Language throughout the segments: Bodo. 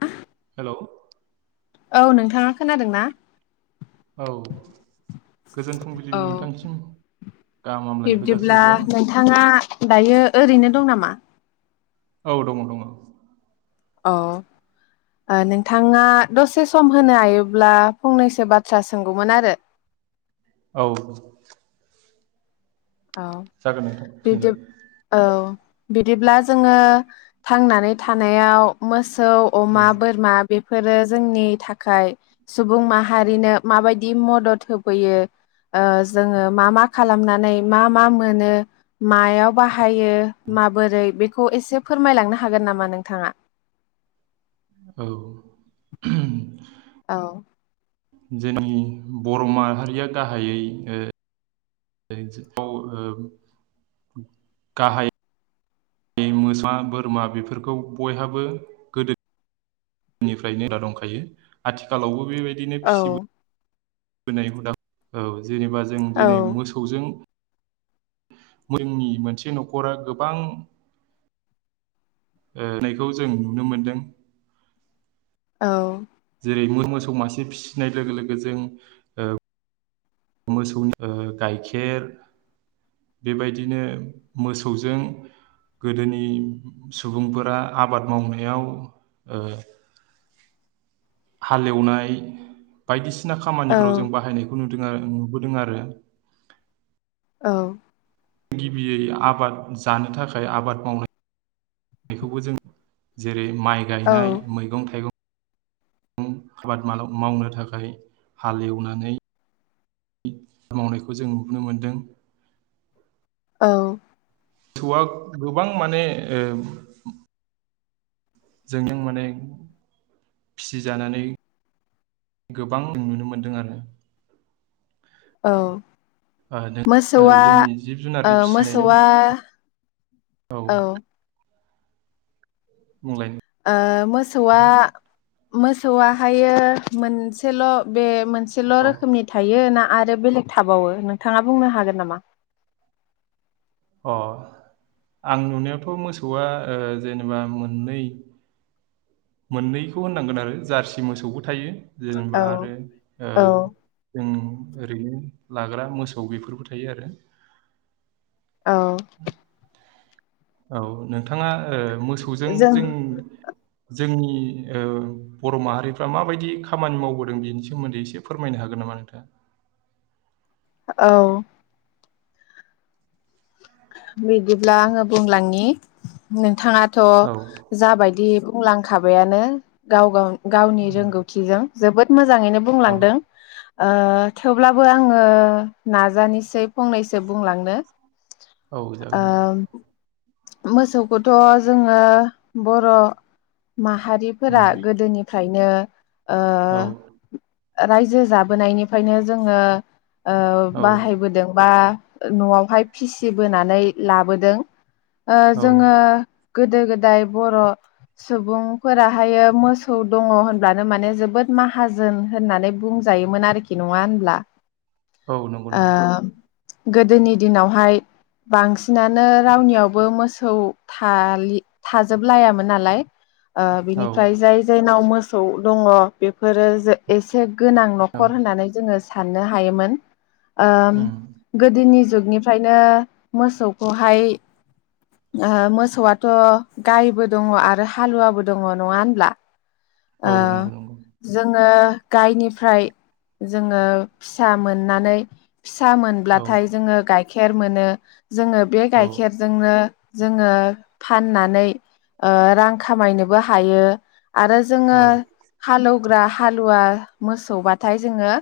आ हेलौ। औ नोंथाङा खोनादों ना? औ गोजोन फुंबिलिनि औ नोंथांसिम गाहाम हामलायनायखौ बिब्दिब्ला जासिहरबाय नोंथाङा दायो ओरैनो दं नामा? औ दङ दङ। अ नोंथाङा दसे सम होनो हायोब्ला फंनैसो बाथ्रा सोंगौमोन आरो? औ। आव जागोन नोंथां बैदि थिगैनो औ। बिदिब्ला जोङो थांनानै थानायाव मोस सौ अमा, औ बोरमा बेफोरो जोंनि थाखाय सुबुं माहारिनो माबायदि मदद होफैयो ओ जोङो मा मा खालामनानै मा मा मोनो मायाव बाह हायो माबोरै बेख खौ एसे फोरमायलांनो हागोन नामा नोंथाङा? औ उहम औ। जोंनि बर' माहारिया गाहायै ओ [inaudible] गाहाय इमोसा बोरमा बेफोरखौ बयहाबो गोदो निफ्रायनो [unintelligible] दंखायो आथिखालावबो बे बायदिनो औ फिसिबो नोय हुदा औ। जेनेबा जों औ दिनै मोसौजों [unintelligible] मोनसे न'खरा गोबां ओ नायखौ जों नुनो मोनदों। औ। [inaudible] मोसौ मासे फिसिनाय लोगो लोगो जों ओ मोसौन ओ गाइखेर बेबायदिनो मोसौजों गोदोनि सुबुंफोरा आबाद मावनायाव ओ हाल एवनाय बायदिस सिना औ खामानिफ्राव जों बाहायनायखौ नु दों आरो नुबोदों आरो। औ। गिबियै आबाद जानो थाखाय आबाद मावनाय खौबो जों जेरै माइ औ गायनाय मैगं थाइगं आबाद मालाव मावनो थाखाय हाल एवनानै मावनायखौ जों नुनो मोनदों। औ थौआ गोबां माने ओ जोंजों माने फिसिजानानै गोबां नुनो मोनदों आरो। औ ओ नों ओ मोसौआ जोंनि जिब ओ जुनारनि फिसिनायनि मोसौआ औ बुंलाय ओ मोसौआ। मोसौआ हायो मोनसेल' बे मोनस सेल' औ रोखोमनि थायो ना। आरो बेलेग थाबावो नोंथाङा बुंनो हागोन नामा? अ आं नुनायावथ' मोसौआ ओ जेनेबा मोननै मोननैखौ होननांगोन आरो जारसि मोसौबो थायो। औ जेनेबा आरो ओ औ जों ओरैनो लाग्रा मोसौ बेफोरबो थायो आरो। औ औ नोंथाङा। ओ मोसौजों जों। जोंनि ओ बर' माहारिफ्रा माबायदि खामानि मावबोदों बेनि सोमोन्दै एसे फोरमायनो हागोन नामा नोंथाङा? औ बिदिब्ला आङो बुंलांनि नोंथाङा? थ' जाबायदि बुंलांखाबायानो गाव गाव गावनि रोंगौथिजों जोबोद मोज मोजाङैनो औ बुंलांदों। ओ थेवब्लाबो आङो नाजानोसै फंनैसो बुंलांनो औ जागोन। ओ मोसौखौथ' जोङो बर'- माहारिफोरा उम गोदोनिफ्रायनो औ ओ रायजो जाबोनायनिफ्रायनो जोङो ओ औ बाहायबोदों बा न'आवहाय फिसिबोनाय नै लाबोदों ओ औ जोङो गोदो गोदाय बर' सुबुंफोराहायो मोसौ दङ होनब्लानो माने जोबोद माहाजोन होननानै बुंजायोमोन आरोखि नङा होनब्ला औ नंगौ नंगौ ओ गोदोनि दिनावहाय बांसिनानो रावनियावबो मोसौ थाजोब लायामोन नालाय ओ औ बिनिफ्राय जाय जायनाव मो मोसौ दङ बेफोरो एसे गोनां औ न'खर होननानै जोङो साननो हायोमोन ओ उम गोदोनि जुगनिफ्रायनो मोसौखौहाय ओ मोसौआथ' गायबो दङ आरो हालुवाबो दङ नङा होनब्ला ओ औ नंगौ नंगौ जोङो गायनिफ्राय जोङो फिसा मोननानै फिसा औ मोनब्लाथाय जोङो गाय खेर मोनो जोङो बे औ गाइखेरजोंनो जोङो फाननानै रां ओ खामायनोबो हायो आरो औ जोङो हालौ ग्रा हालुवा मोसौबाथाय जोङो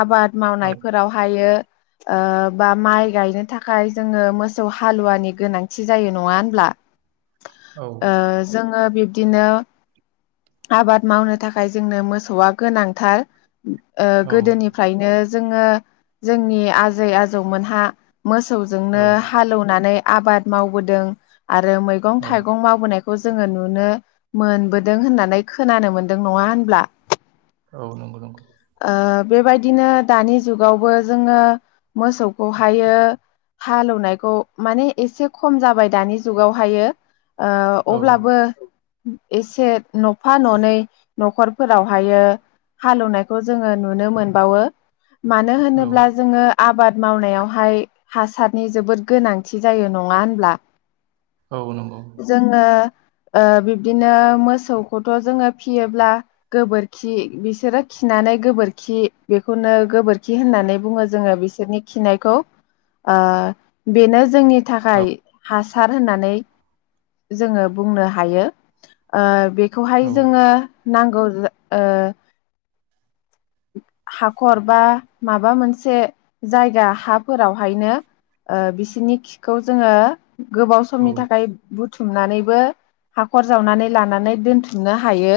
आबाद औ मावनायफोरावहायो ओ बा माइ गायनो थाखाय जोङो मोसौ हालुवानि गोनांथि जायो नङा होनब्ला ओ जोङो बिदिनो आबाद मावनो थाखाय जोंनो मोसौआ गोनांथार ओ औ गोदोनिफ्रायनो जोङो जोंनि आजै आजौमोनहा मोसौ जोंनो औ हालेवनानै आबाद मावबोदों आरो मैगं औ थाइगं मावबोनायखौ खौ जोङो नुनो मोनबोदों होननानै खोनानो मोनदों नङा होनब्ला औ नंगौ नंगौ ओ बेबायदिनो दानि जुगावबो जोङो मोसौखौहायो हालेवनायखौ माने एसे खम जाबाय दानि जुगावहायो ओ औ अब्लाबो एसे न'फा ननै न'खरफोरावहायो हालेवनायखौ जोङो नुनो मोनबावो मानो औ होनोब्ला जोङो आबाद मावनायावहाय हासारनि जोबोद गोनांथि जायो नङा होनब्ला औ नंगौ जोङो ओ बिब्दिनो मोसौखौथ' जोङो फियोब्ला गोबोरखि बिसोरो खिनानै गोबोरखि बेखौनो गोबोरखि होननानै बुङो जोङो बिसोरनि खिनायखौ ओ बेनो जोंनि औ थाखाय हासा सार होननानै जोङो बुंनो हायो ओ बे बेखौहाय औ जोङो नांगौ ओ हाखर बा माबा मोनसे जायगा हाफोरावहायनो ओ बिसिनि खिखौ जोङो गोबाव औ समनि थाखाय बु बुथुमनानैबो हाखर जावनानै लानानै दोनथुमनो हायो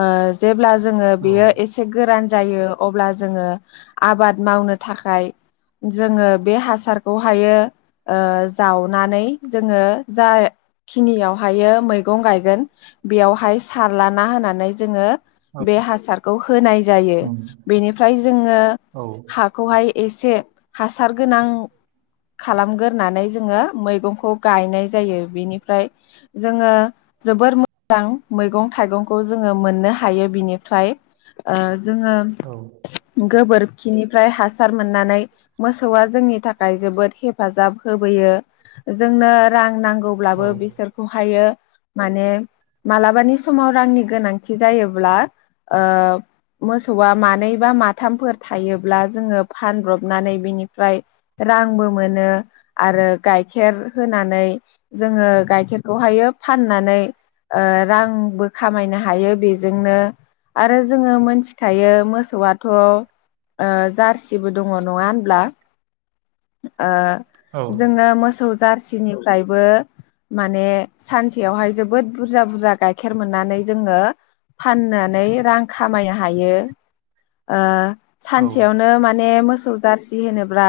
ओ जेब्ला जोङो औ बेयो एसे गोरान जायो अबला जोङो आबाद मावनो थाखाय जोङो बे हासार खौहायो ओ जावनानै जोङो जाखिनियावहायो मैगं गायगोन बेयावहाय सारलाना होनानै जोङो बे हासारखौ होनाय जायो उम बेनिफ्राय जोङो औ हाखौहाय एसे हासार गोनां खालामगोरनानै जोङो मैगंखौ गायनाय जायो बेनिफ्राय जोङो जोबोर मोजां मैगं थाइगंखौ जोङो मोननो हायो बिनिफ्राय ओ जोङो औ गोबोर खिनिफ्राय हासार मोननानै मोसौआ जोंनि था जोबोद हेफाजाब होबोयो जोंनो रां नांगौ औ गौब्लाबो बिसोरखौ हायो माने मालाबानि समाव रांनि गोनांथि जायोब्ला ओ मोसौआ मानै बा माथामफोर थायोब्ला जोङो फानब्रबनानै बिनिफ्राय रांबो मोनो आरो गाइखेर होनानै जोङो गाइखेरखौहायो फाननानै ओ रांबो खामायनो हायो बेजोंनो आरो जोङो मोनथिखायो मोसौआथ' ओ जारसिबो दङ नङा होनब्ला ओ जोङो मोसौ जारसि निफ्रायबो माने सानसेयावहाय जोबोद बुरजा बुरजा गाइखेर मोननानै जोङो फाननानै रां खामायनो हायो ओ औ सानसेयावनो माने मोसौ जारसि होनोब्ला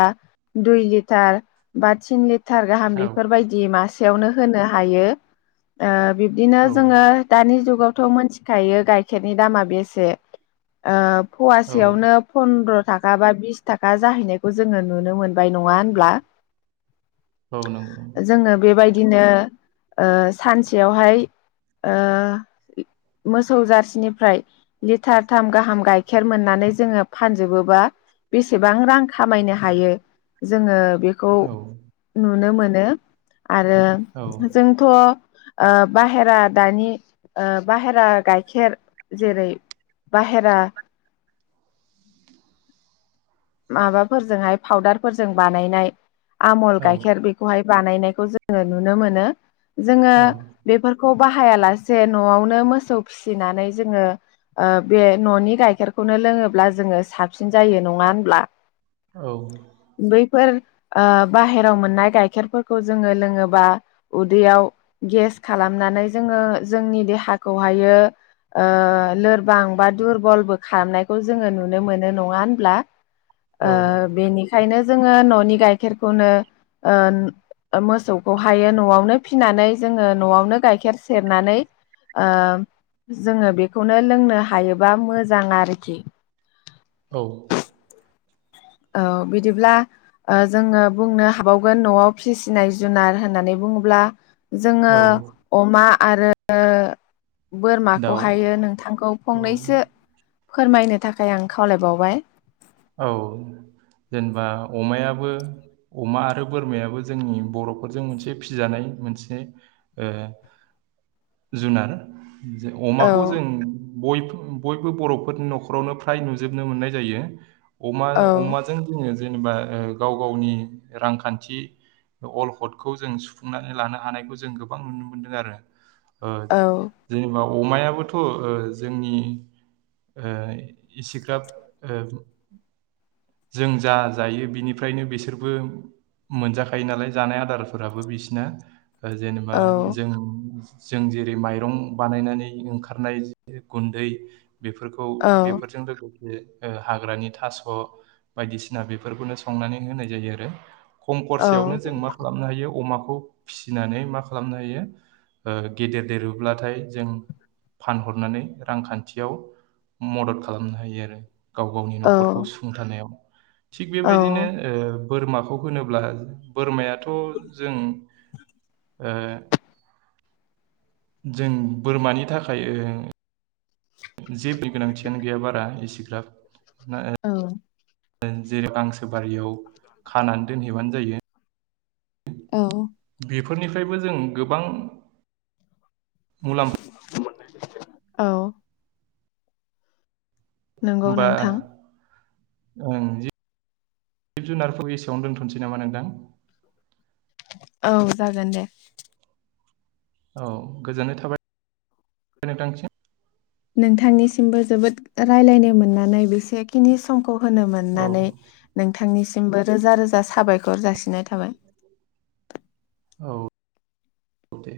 दुइ लिटार बा तिन लि थार गाहाम औ बेफोरबायदि मासे यावनो होनो हायो ओ बिबदिनो जोङो दानि जुगाव थ' मोनथिखायो गाइखेरनि दामा बेसेओ फवासेयावनो पन्द्र' ताखा बा बिस ताखा जाहैनायखौ जोङो नुनो मोन बाय नङा होनब्ला औ नंगौ नंगौ। जोंनो बेबायदि दिनो ओ सानसेयावहाय ओ मोसौ जारसिनिफ्राय लिटारथाम गाहाम गाइखेर मोननानै जोङो फानजोबोबा बेसेबां रां खामायनो हायो। जोङो बेखौ औ नुनो मोन नो आरो औ जोंथ' ओ बाहेरा दानि बाहेरा गाइखेर जेरै बाहेरा माबाफोरजोंहाय फाउदारफोरजों बानायनाय आमल गाइखेर बेखौहाय बानायनायखौ जोङो नुनो मोनो। जोङो औ बेफोर खौ बाहायालासे न'आवनो मोसौ फिसिनानै जोङो बे न'नि गाइखेरखौनो लोङोब्ला जोङो साबसिन जायो नङा ब्ला बैफोर ओ बाहेरायाव मोननाय गाइखेरफोरखौ जोङो लोङोबा उदैयाव गेस खालामनानै जोङो जोंनि देहाखौहायो ओ लोरबां बा दुरबलबो खालामनायखौ जोङो नुनो मोनो नङा होनब्ला ओ औ बेनिखायनो जोङो न'नि गाइखेरखौनो ओ मोसौखौ हायो न'आवनो फिनानै जोङो न'आवनो गाइखेर सेरनानै ओ जोङो बेखौनो लोंनो हायोबा मोजां आरोखि औ औ बिदिब्ला ओ जोङो बुंनो हाबावगोन न'आव फिसिनाय जुनार होननानै बुङोब्ला- जोङो औ अमा आरो दाउ बोरमाखौहायो नोंथांखौ औ फंनैसो फोरमायनो थाखाय आं खावलायबावबाय औ जेनेबा अमायाबो अमा आरो बोरमायाबो जोंनि बर'फोरजों मोनसे फिजानाय मोनसे ओ जुनार जे औ अमाखौ जों बयबो बर'फोरनि न'खरावनो फ्राय नुजोबनो मोननाय जायो। अमा औ अमाजों जोङो जेनेबा गाव गावनि रांखान्थि अलखदखौ जों सुफुंनानै लानो हानायखौ जों गोबां नुनो मोनदों आरो। ओ जेनेबा अमायाबोथ' ओ जोंनि ओ इसेग्राब ओ जों जा जायो बिनिफ्रायनो बिसोरबो मोनजाखायो नालाय जानाय आदारफोराबो बिसिना जेनेबा औ जों जों जेरै माइरं बानायनानै ओंखारनाय गुन्दै बेफोरखौ औ बेफोरजों बे ओ हाग्रानि थास' बायदिसिना बेफोरखौनो संनानै होनाय जायो आरो खम औ खरसायावनो जों मा खालामनो हायो अमाखौ फिसिनानै मा खालामनो हायो गेदेर देरोब्लाथाय जों फानहरनानै रांखान्थियाव मदद खालामनो हायो आरो गाव गावनि औ न'खरखौ सुंथानायाव थिग औ बेबायदिनो ओ बोरमाखौ होनोब्ला बोरमायाथ' जों ओ जों बोरमानि थाखाय जेबोनि गोनांथियानो गैया बारा एसे [unintelligible] औ जेरै गांसो बारियाव खानानै दोनहैबानो जायो औ बेफोरनिफ्रायबो जों गोबां मुलामफा औ नोंगौ होमबा नोंथां ओं जि जिब जुनारखौ एसेयावनो दोनथ'नोसै नामा नोंथां औ जागोन दे औ गोजोननाय थाबाय नोंथांसिम नोंथांनिसिमबो जोबोद रायलायनो मोननानै बेसेखिनि समखौ होनो औ मोननानै नोंथांनि बो रोजा रोजा साबायखर जासिनाय थाबाय औ औ दे